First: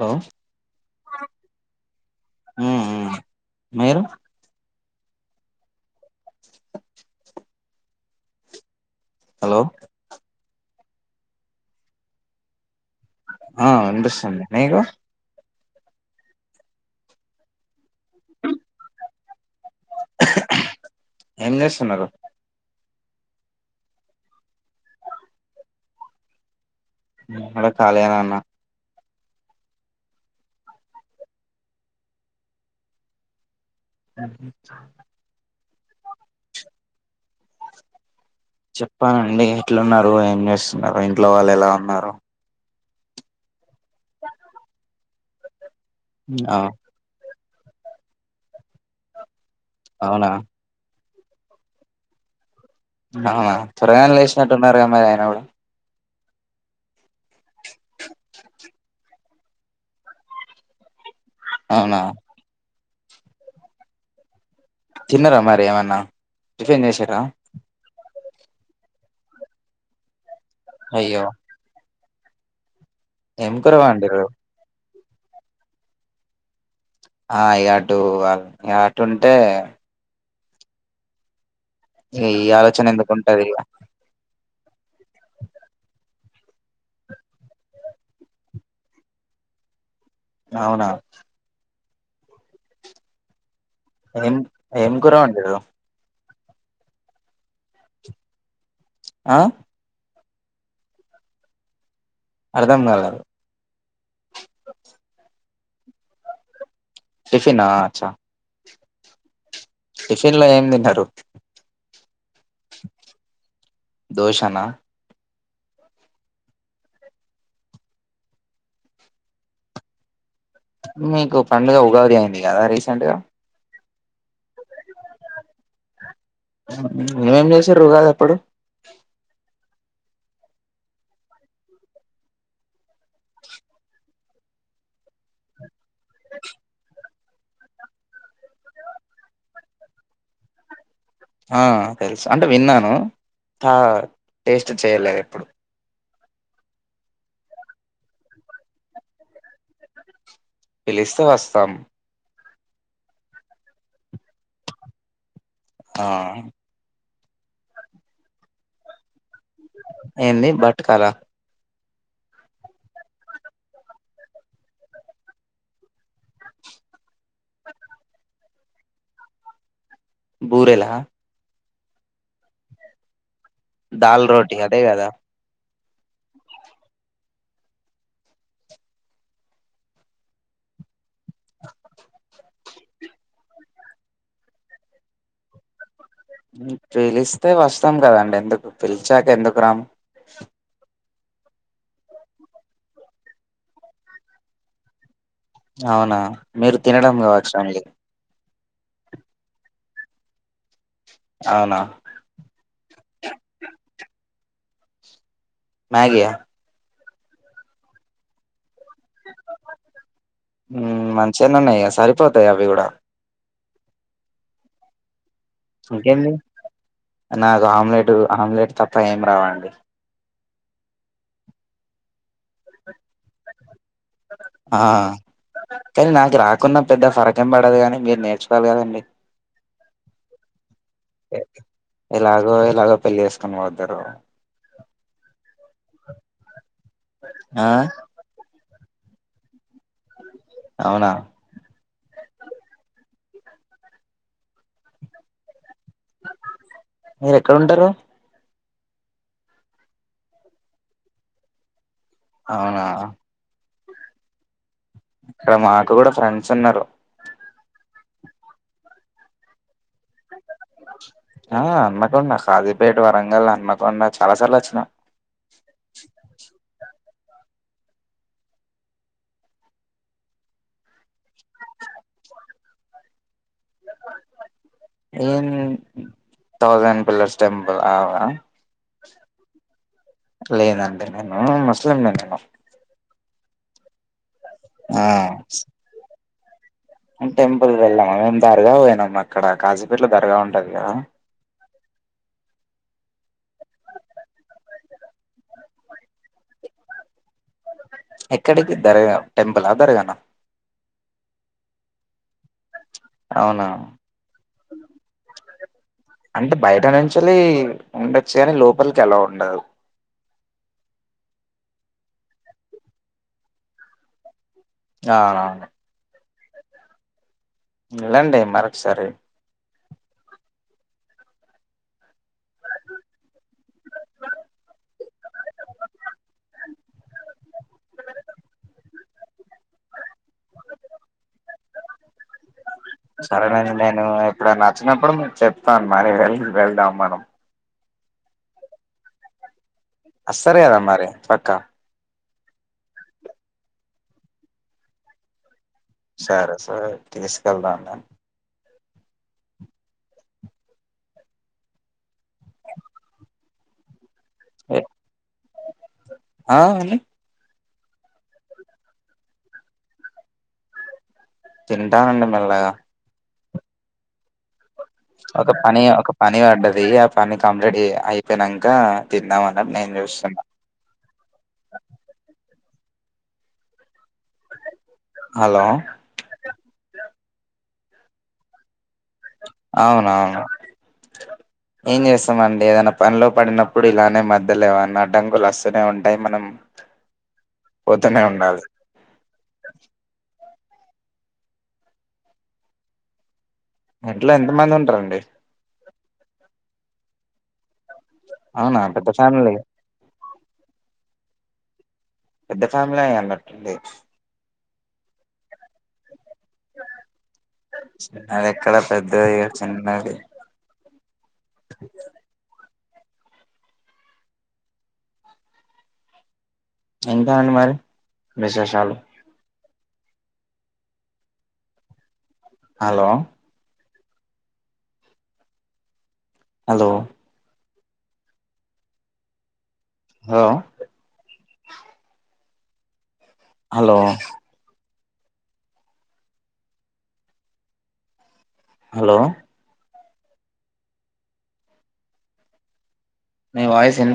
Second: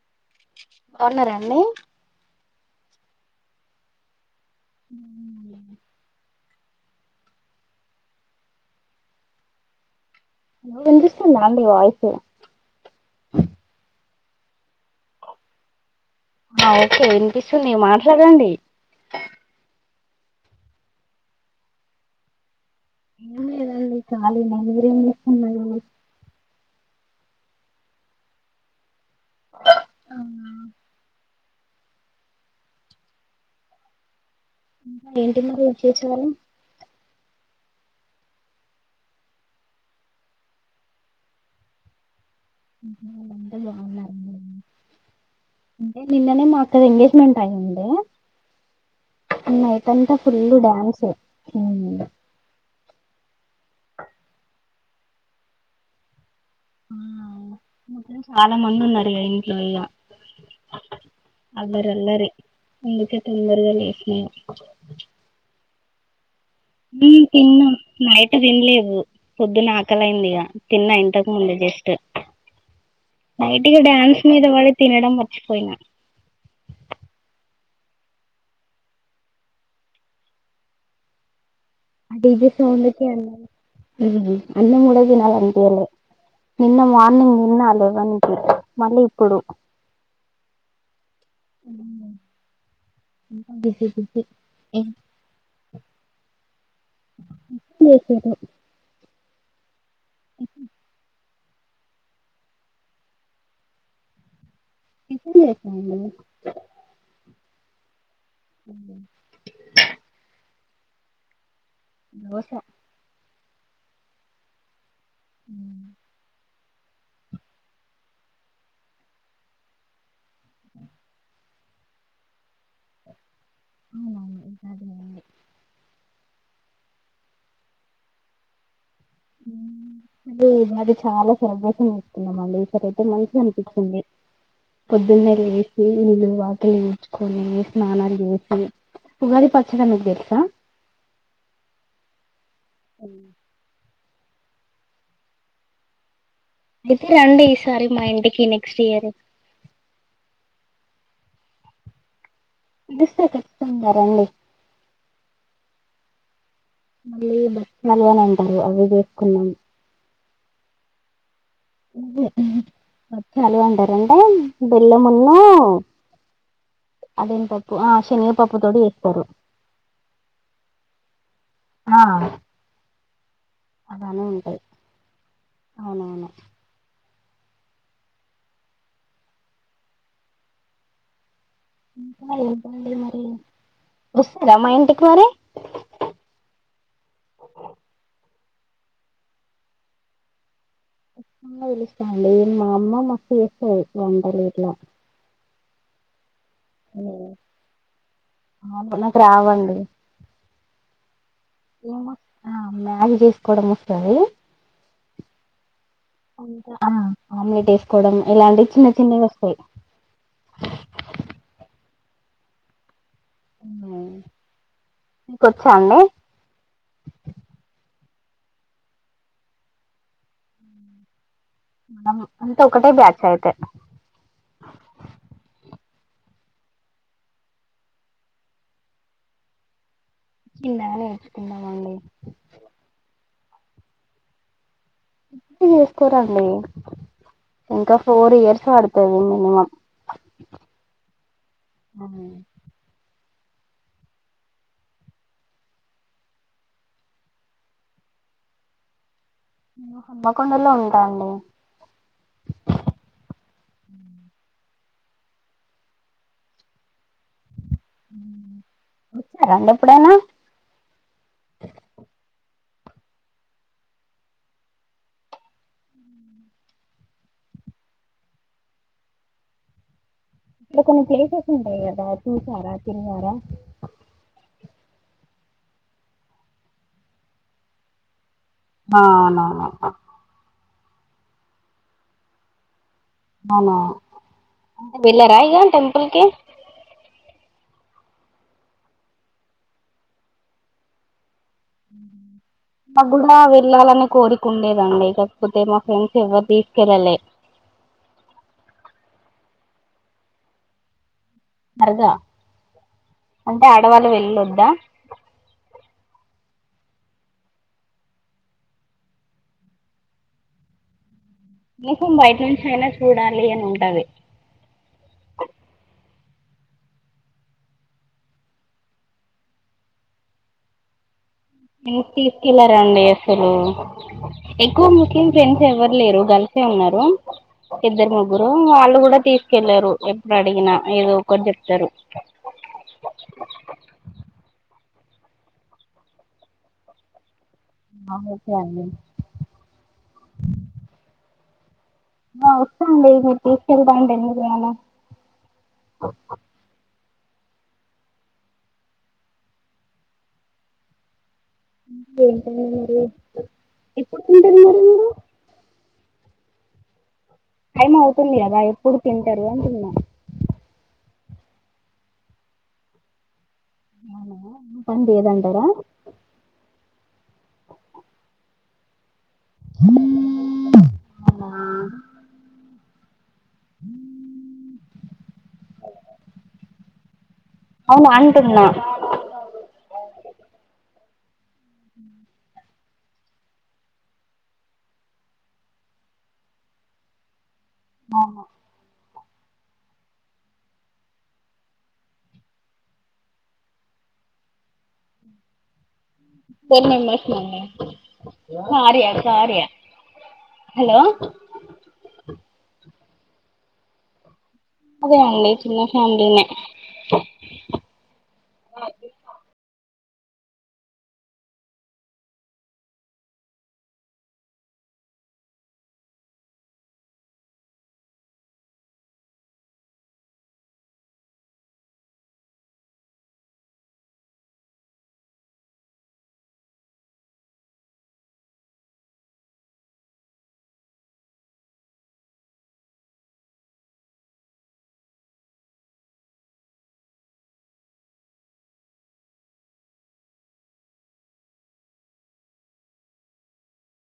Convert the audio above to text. Hello బాగున్నారాండి. మ్మ్ మ్మ్ మీరు మ్మ్ హలో వినిపిస్తుందా అండి వాయిస్ ఆ వినిపిస్తుంది మీకు ఆ ఓకే వినిపిస్తుంది. ఇగ మాట్లాడండి. ఏం చేస్తున్నరు. ఏం లేదండీ కాలినే మీరేం చేస్తున్నరు అడ కళన అన్నా ఆ అ చేస్తున్నారు చెప్పానండి ఎట్లున్నారు ఏం చేస్తున్నారు ఇంట్లో వాళ్ళు ఎలా ఉన్నారు అంత బాగున్నారు నిన్ననే ఆ మా అక్క ఎంగేజ్మెంట్ కై ఉండే నైట్ంతా అవునా ఫుల్ డ్యాన్స్ హ అనా త్వరగానే లేసినట్టు ఉన్నారు మరి ఆయన కూడా ఉవు చాలా మంది ఉన్నారు ఇ హమ్ అవునా అల్లరిల్లారి అందుకే తొందరగా లేచన్నా తిన్నారా మరి ఏమన్నా టిఫిన్ చేసిర్రా తిన్నా న అట్ వినలేవు పొద్దున ఆకలైందిగా తిన్నా అయ్యో ఇంతకు ముందు జస్ట్ ఏం కూర నైటిగా డ్యాన్స్ వండిర్రు మీద వ తినడం మర్చిపోయినా ఆ ఇ అటు ఇ అటు ఉంటే ఆ ఏ ఈ డీజే ఆలోచనంద ఉంటది అన్న కూడా తినాలినిలే నిన్న మార్నింగ్ తిన్న లెవెన్ కి మళ్ళీ ఇప్పుడు అవునా అ ఏం ఏం కురవండి ఎ ఆ ఇ అర్థంకాలే ఇస లేస టిఫన్ అ అ టిఫిన్ లో ఏం తిన్నారు దోస దోషనా అ మీకు పండుగ ఉగాది అయింది కదా రీసెంట్గా అవునవును ఈసారి వెళ్ళింది ఏం చేస్సిర్రు ఉగాది అప్పుడు అరే ఇది అది చాలా సెలబ్రేషన్ చేస్తున్నాం అండి ఈసరయితే మంచిగా అనిపించింది పొద్దున్నే లే చి ఇల్లు వాకిలి కొని స్నానాలు చేసి ఉగాది పచ్చడా మీకు తెలుసా ఆ తెలుసు అంటే విన్నాను ట టేస్ట్ చేయలేదు ఎప్పుడు అయితే రండి ఈసారి మా ఇంటికి నెక్స్ట్ ఇయర్ పిలిస్తే వస్తాం పిలిస్తే చెప్తాం కదండి ఆ మళ్ళీ బచ్చాలు అని అంటారు అవి చేసుకున్నాం ఏంది బట్కాల ఉంహు బచ్చాలు అంటారంటె బెల్లమున్న అదేం పప్పు ఆ శనిగ పప్పుతోడి చేస్తారు బూరేలా ఆ అలానే దాల్ రోటీ ఉంటాయి అదే కదా అవునవును ఇంకా ఏంటండి మరి వస్తారా మా ఇంటికి మరి మ్ పీలిస్తే వస్తాం కదండి ఎందుక్ నువ్ పిలిచాక ఎందుకురాము కచ్చితంగ పిలుస్తామండి మా అమ్మ మా అక్క చేస్తారు వంటలు గిట్ల అవునా మీరు తినడం కావచండి అవును నాకు రావండి అవునా ఎమో ఆ మ్యాగ్ చేసుకోవడం వస్తది మ్యాగీయా ఇంక అ ఆమ్లెట్ వేసుకోవడం ఇలాంటి చిన్న చిన్నవి వస్తాయి ఉమ్ మంచిగనె ఉన్నాయిగా సర్ పోతాయ్ అవి కూడా అవునా ఇంకేంటి నాకు ఆమ్లెట్ ఆమ్లెట్ తప్ప ఏం రావండి మనం అంతే ఒకటే బ్యాచ్ అయితే ఆ కానీ నాకు రాకున్నా పెద్ద ఫరక్ ఏం పడదు కానీ మీరు నేర్చుకోవాలి కదండి చిన్నగా నేర్చుకున్నామండి ఎ-ఎలాగో ఎలాగో పెళ్ళి చేస్ కానీ వాద్దరో ఇప్పుడే చేసుకోరండి ఆ ఇంకా ఫోర్ ఇయర్స్ పడుతు ఉంటది మినిమం అవునా ఉమ్ మీరు ఎక్కడుంటారు మేము హనుమకొండలో ఉంటా మండి అవునా ఉ ఇక్కడ మాకు కూడా ఫ్రెండ్స్ ఉన్నారు వచ్చారండి ఎప్పుడైనా ఆ హన్మకొండ కాజీపేట్ వరంగల్ హన్మకొండ చాలా సార్లు వచ్చినం ఇప్పుడ కొన్ని ప్లేసెస్ ఉంటయి కదా చూసారా తిరిగారా ఏమ్ థౌసండ్ పిల్లర్స్ టెంపుల్ అవా ఆ అవునవును లేదండి నేను ముస్లిం నే నేను అవునా అయితే ఆ వెళ్ళరా ఇగా టెంపుల్ కి టెంపుల్ వెళ్ళామ్ మేము దర్గాకి పోయినాము అక్కడ కాజీపేట్లో దర్గా ఉంటది కదా నాకు కూడా వెళ్ళాలని కోరిక ఉండేదండి కాకపోతే మా ఫ్రెండ్స్ ఎవ్వరు తీసుకెళ్ళలేి ఎక్కడికి దర్గా టెంపుల్ ఆ దర్గా నా దర్గా అంటే అవునా ఆడవాళ్ళ వెళ్ళొద్దా అంటే బయట నుంచాలి ఉండొచ్చు గాని లోపలికి అలో ఉండదు నాకు బయట నుంచి అయినా చూడాలి అని ఉంటాది ఆ అవునవును వెళ్ళండి మరొకసారి మీర్ తీసుకెళ్లారండి అసలు ఎక్కువ ముస్లిం ఫ్రెండ్స్ ఎవరు లేరు గర్ల్ సే ఉన్నారు ఇద్దరు ముగ్గురు వాళ్ళు కూడా తీసుకెళ్లరూ అప్పు అడిగినా ఏదో ఒకటి చెప్తారు సరేనండి నేను ఎప్పుడైనా వచ్చినప్పుడు మీకు చెప్తాను మరి వె వెళ్దాం మనం ఆ ఓకే అండి సరేరా మరి పక్క హా వస్తాండి మీరు తీసుకెళ్తాను అంటే ఎందుకు రాను సరే సరే తీసుకెళ్తా అండి మ్ వెంటనే మ్యారేజ్ ఇప్ సూటిగ నేను మాట్లాడు ఆ అను టైం అవుతుంది కదా ఎప్పుడు తింటారు అంటున్నా తింటానండి మెల్లగా అవునా ఒక పని ఒక పని పడ్డది ఎ ఆ పని కంప్లీట్ చే అయిపోయినంకా తిద్దా అన్నమ్ నేను చూస్తున్నా [inaudible] హలో అవును అంటున్నా అవునవును ఏం చేస్తామండి ఏదై పనిలో పడినప్పుడు ఇలానే మధ్యలోఏవన్నా అడంకులు వస్తనే ఉంటయి మనం పొతనే ఉండాలి [inaudible] ఇంటల్లా ఎంత మంది ఉంటారండి టెన్ మెంబెర్స్ అండి అవునా కార్య పెద్ద ఫ్యామిలి కార్య యే హలో పెద్ద ఫ్యామిలీ అయ్యా న్ తట్టిన్ డేస్ అదే అండి చిన్న ఫ్యామిలీ నే అది ఎక్కడ పెద్ద కాదు చిన్నది [inaudible] ఇంకా అనండి మరి విశేషాలు hello hello hello hello hello ని వాయిస్ ఎంది